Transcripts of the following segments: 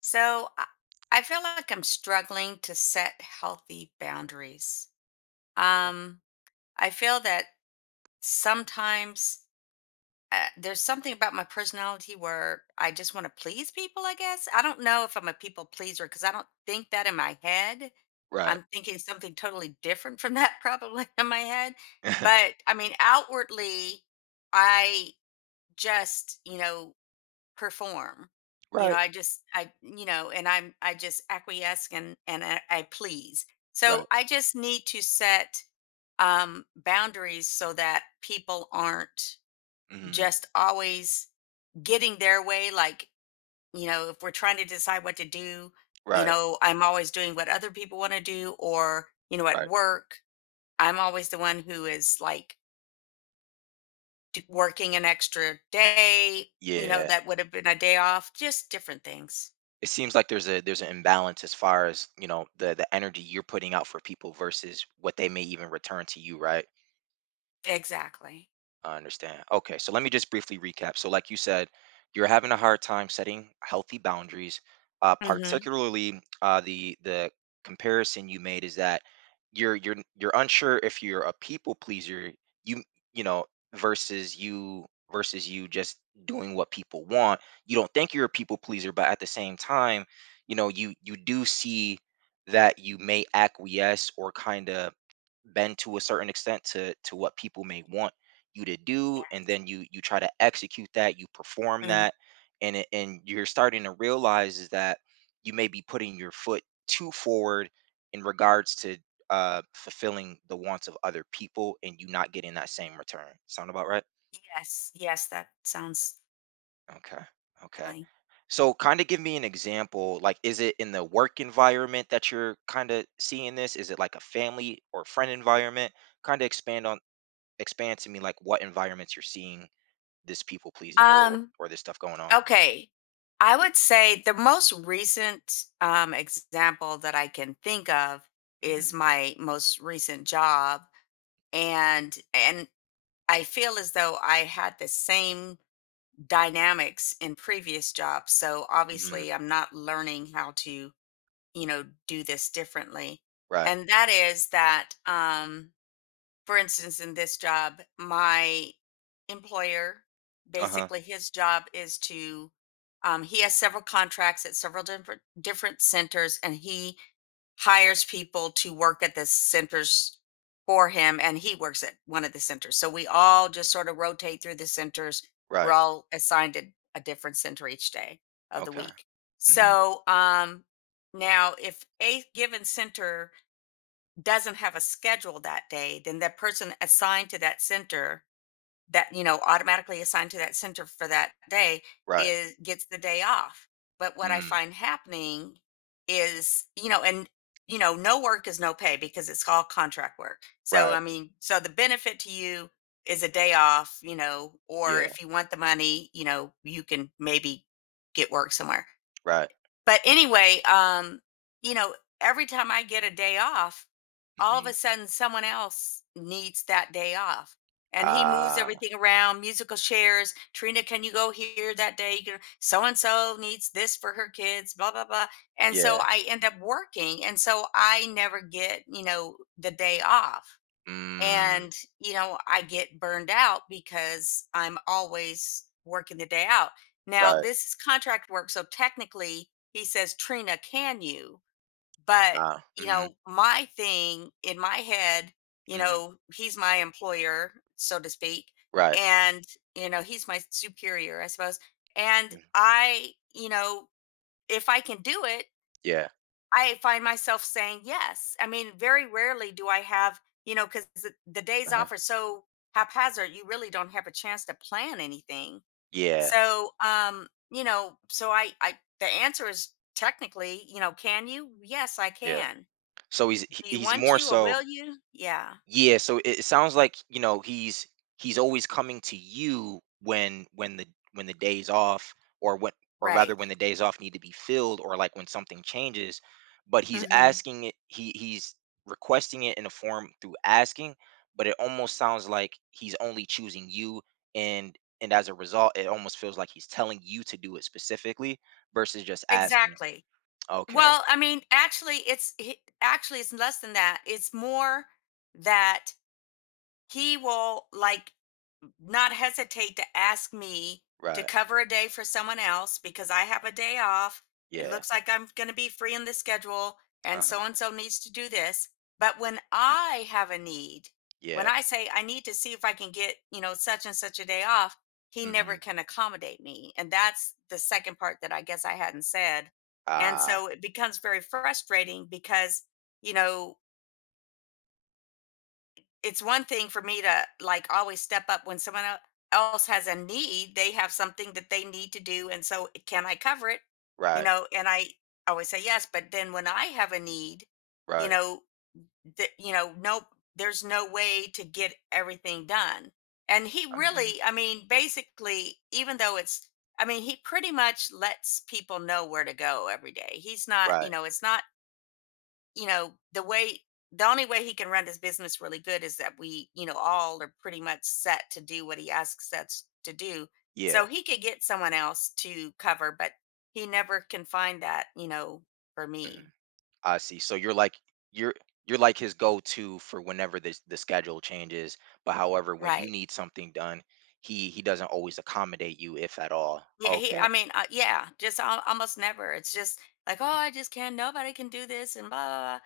So I feel like I'm struggling to set healthy boundaries. Um, I feel that sometimes there's something about my personality where I just want to please people, I guess. I don't know if I'm a people pleaser because I don't think that in my head. Right. I'm thinking something totally different from that probably in my head. But I mean, outwardly, I just, perform. You know, Right, I just I you know, and I just acquiesce and I please. So right. I just need to set boundaries so that people aren't Mhm. just always getting their way like, if we're trying to decide what to do, Right, I'm always doing what other people want to do or, at right. work, I'm always the one who is like working an extra day, Yeah. that would have been a day off, just different things. It seems like there's an imbalance as far as, the energy you're putting out for people versus what they may even return to you, right? Exactly. I understand. Okay, so let me just briefly recap. So, like you said, you're having a hard time setting healthy boundaries. Uh, Mhm. particularly, the comparison you made is that you're unsure if you're a people pleaser. You you know you versus you just doing what people want. You don't think you're a people pleaser, but at the same time, you do see that you may acquiesce, or kind of bend to a certain extent to what people may want you to do, and Yes. then you try to execute that, you perform Mhm. that, and you're starting to realize is that you may be putting your foot too forward in regards to fulfilling the wants of other people, and you not getting that same return, sound about right? Yes, yes, that sounds Okay, okay. silly. So, kind of give me an example, like, is it in the work environment that you're kind of seeing this? Is it like a family or friend environment? Kind of expand to me, like, what environments you're seeing, this people pleasing or Um, or this stuff going on. okay. I would say the most recent, example that I can think of is Mhm. my most recent job, and I feel as though I had the same dynamics in previous jobs, so Mhm. obviously I'm not learning how to, do this differently. Right. And that is that, for instance, in this job, my employer, Uh-huh. basically his job is to, he has several contracts at several different centers, and he hires people to work at the centers for him, and he works at one of the centers. So we all just sort of rotate through the centers. We're Right. all assigned a different center each day of the Okay. week. Mhm. So now, if a given center doesn't have a schedule that day, then that person assigned to that center that, automatically assigned to that center for that day Right. is gets the day off. But what I Mm. find happening is, no work is no pay because it's all contract work. So Right. I mean, so the benefit to you is a day off, or Yeah. if you want the money, you can maybe get work somewhere Right. but anyway, you know, every time I get a day off, all of Mhm. a sudden someone else needs that day off. And he moves Ah. everything around, musical chairs. Trina, can you go here that day? So and so needs this for her kids, blah, blah, blah. And so Yeah. I end up working. And so I never get, the day off. Mm. And, I get burned out because I'm always working the day out. Now, Right. this is contract work. So technically, he says, Trina, can you? But, Ah. Mhm. My thing in my head, Mhm. He's my employer, so to speak. Right. And, he's my superior, I suppose. And Mm. I, if I can do it, Yeah. I find myself saying yes. I mean, very rarely do I have, because the days Uh-huh. off are so haphazard, you really don't have a chance to plan anything. Yeah. So, the answer is technically, can you? Yes, I Yeah. can. So he's he Do you he's want more to or so. will you? Yeah, Yeah, so it sounds like, he's always coming to you when when the days off or when or rather right. when the days off need to be filled, or like when something changes, but he's hmm asking it he he's requesting it in a form through asking, but it almost sounds like he's only choosing you, and as a result it almost feels like he's telling you to do it specifically versus just asking. Exactly. Okay, Well, I mean, actually, actually it's less than that. It's more that he will like not hesitate to ask me to right. cover a day for someone else because I have a day off. It Yeah. looks like I'm going to be free in the schedule, Uh-huh. And so needs to do this. But when I have a need, when Yeah. I say I need to see if I can get, such and such a day off, he never Mhm. can accommodate me. And that's the second part that I guess I hadn't said. And Ah, so it becomes very frustrating because, you know, it's one thing for me to like always step up when else has a need, they have something that they need to do and so can I cover it, right. And I always say yes, but then when I have a need, you Right. know that, nope, there's no way to get everything done, and he Mhm. really, I mean, basically, even though it's I mean he pretty much lets people know where to go every day. He's not, Right. It's not, the way the only way he can run this business really good is that we, all are pretty much set to do what he asks us to do, Yeah. so he could get someone else to cover, but he never can find that, for me. Mhm. I see. So you're you're like his go-to for whenever the schedule changes, but however, when you Right. need something done, he doesn't always accommodate you, if at all. Yeah, he, Okay. I mean, yeah, just almost never. It's just like, oh, Hmm. I just can't, nobody can do this, and blah, blah, blah.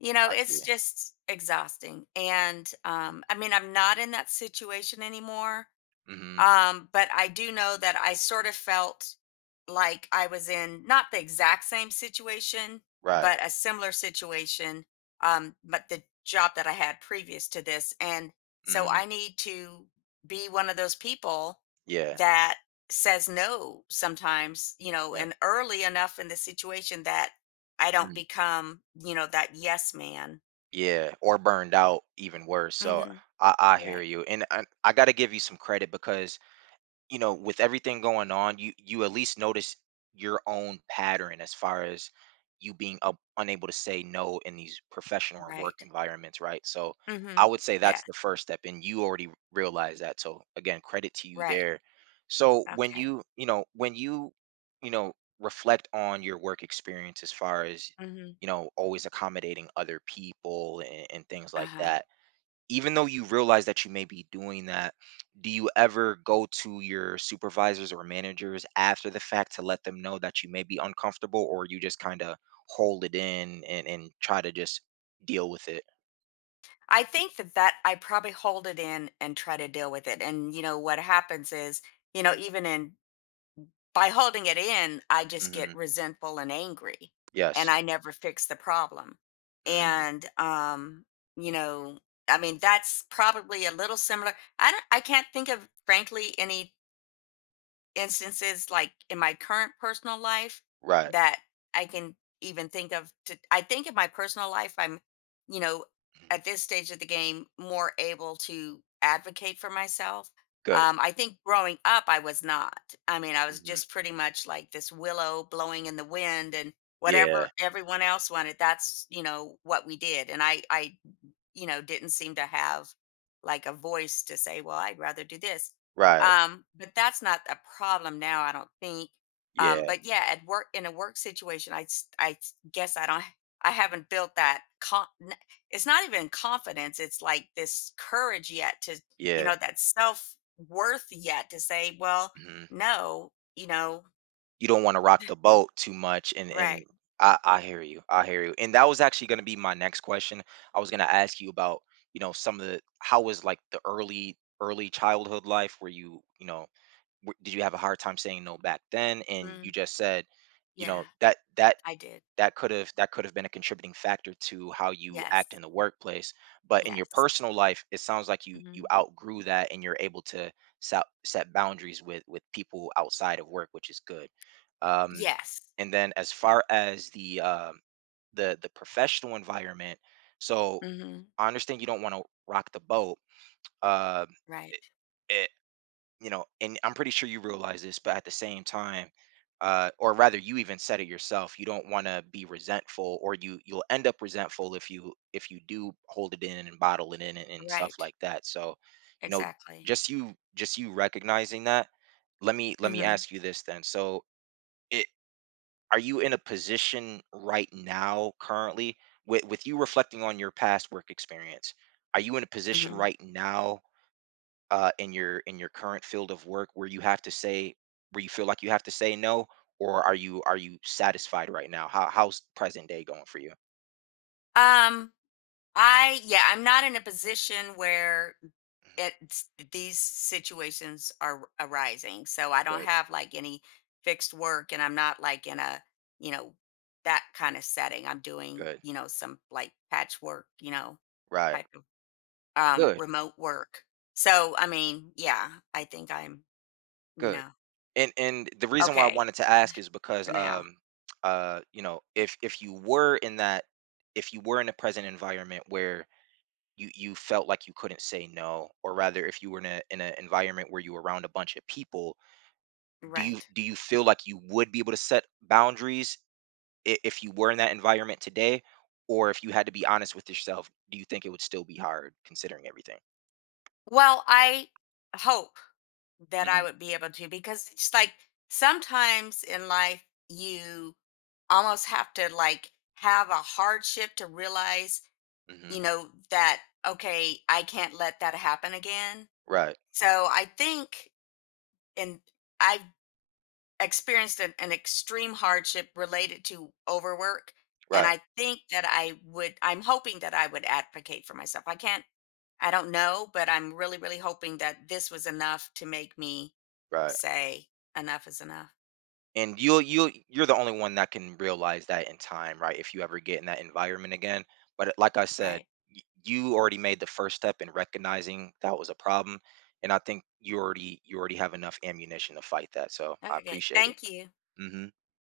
I see. It's just exhausting. And I mean I'm not in that situation anymore. Mm-hmm. But I do know that I sort of felt like I was in not the exact same situation, Right. but a similar situation. But the job that I had previous to this. And so Hmm. I need to be one of those people Yeah. that says no sometimes, Yeah. and early enough in the situation that I don't Mhm. become, that yes man. Yeah. Or burned out, even worse. So Hmm I hear Right. you, and I gotta give you some credit because, with everything going on, you at least notice your own pattern as far as you being up, unable to say no in these professional or work Right. environments, right? So I hmm would say Yeah. that's the first step, and you already realize that. So again, credit to you Right. there. So when Okay. you know when you know reflect on your work experience as far as hmm always accommodating other people and things Uh like huh. that, even though you realize that you may be doing that, do you ever go to your supervisors or managers after the fact to let them know that you may be uncomfortable, or you just kind of hold it in and try to just deal with it? I think that that I probably hold it in and try to deal with it. And you know what happens is, Hmm. even in by holding it in, I just Hmm. get resentful and angry, Yes. and I never fix the problem. Hmm. And you know, I mean that's probably a little similar. I can't think of frankly any instances like in my current personal life Right. that I can even think of to. I think in my personal life I'm, you know, at Hmm. this stage of the game more able to advocate for myself. Good. I think growing up I was not. I mean, I was Hmm. just pretty much like this willow blowing in the wind and Yeah. whatever everyone else wanted, that's, what we did. And I didn't seem to have like a voice to say, well, I'd rather do this. Right. But that's not a problem now, I don't think. Yeah. But yeah, at work in a work situation, guess I don't. I haven't built that it's not even confidence, it's like this courage yet to, Yeah. Yeah. That self-worth yet to say, well, Hmm. no, You don't want to rock the boat too much, and right. I hear you. I hear you. And that was actually going to be my next question. I was going to ask you about, some of the how was like the early childhood life where you, did you have a hard time saying no back then? And you Mm, just said, you yeah, know, that that I did. that could have been a contributing factor to how you act in Yes. the workplace. But in your Yes. personal life, it sounds like you hmm outgrew that, and you're able to set boundaries with people outside of work, which is good. um Yes. and then as Yeah. far as the professional environment, so hmm I understand you don't want to rock the boat. uh Right. you know, and I'm pretty sure you realize this, but at the same time, or rather, you even said it yourself. You don't want to be resentful, or you'll end up resentful if you do hold it in and bottle it in, and stuff Right. like that. So, you know, Exactly. just you recognizing that. Let me hmm ask you this then. So, it are you in a position right now currently with you reflecting on your past work experience? Are you in a position hmm right now, in your current field of work where you feel like you have to say no, or are you satisfied right now? How how's present day going for you? Um, I yeah, I'm not in a position where Mhm. it's these situations are arising. So I don't Good, have like any fixed work, and I'm not like in a, you know, that kind of setting. I'm doing, good, some like patchwork, right, type of good, remote work. So I mean, yeah, I think I'm, you good. know, And the reason why I okay wanted to ask is because for now. If you were in that if you were in a present environment where you felt like you couldn't say no, or rather if you were in an environment where you were around a bunch of people, do you Right. do you feel like you would be able to set boundaries, if you were in that environment today, or if you had to be honest with yourself, do you think it would still be hard considering everything? Well, I hope that Hmm. I would be able to because it's like sometimes in life you almost have to like have a hardship to realize, Hmm. That okay, I can't let that happen again. Right. So I think and I've experienced an extreme hardship related to overwork, and Right. I think that I'm hoping that I would advocate for myself. I can't, I don't know, but I'm really, really hoping that this was enough to make me Right. say enough is enough. And you're the only one that can realize that in time, right? If you ever get in that environment again, but like I said, Right. You already made the first step in recognizing that was a problem. And I think you already have enough ammunition to fight that, so I Okay. appreciate it. Thank you. Hmm.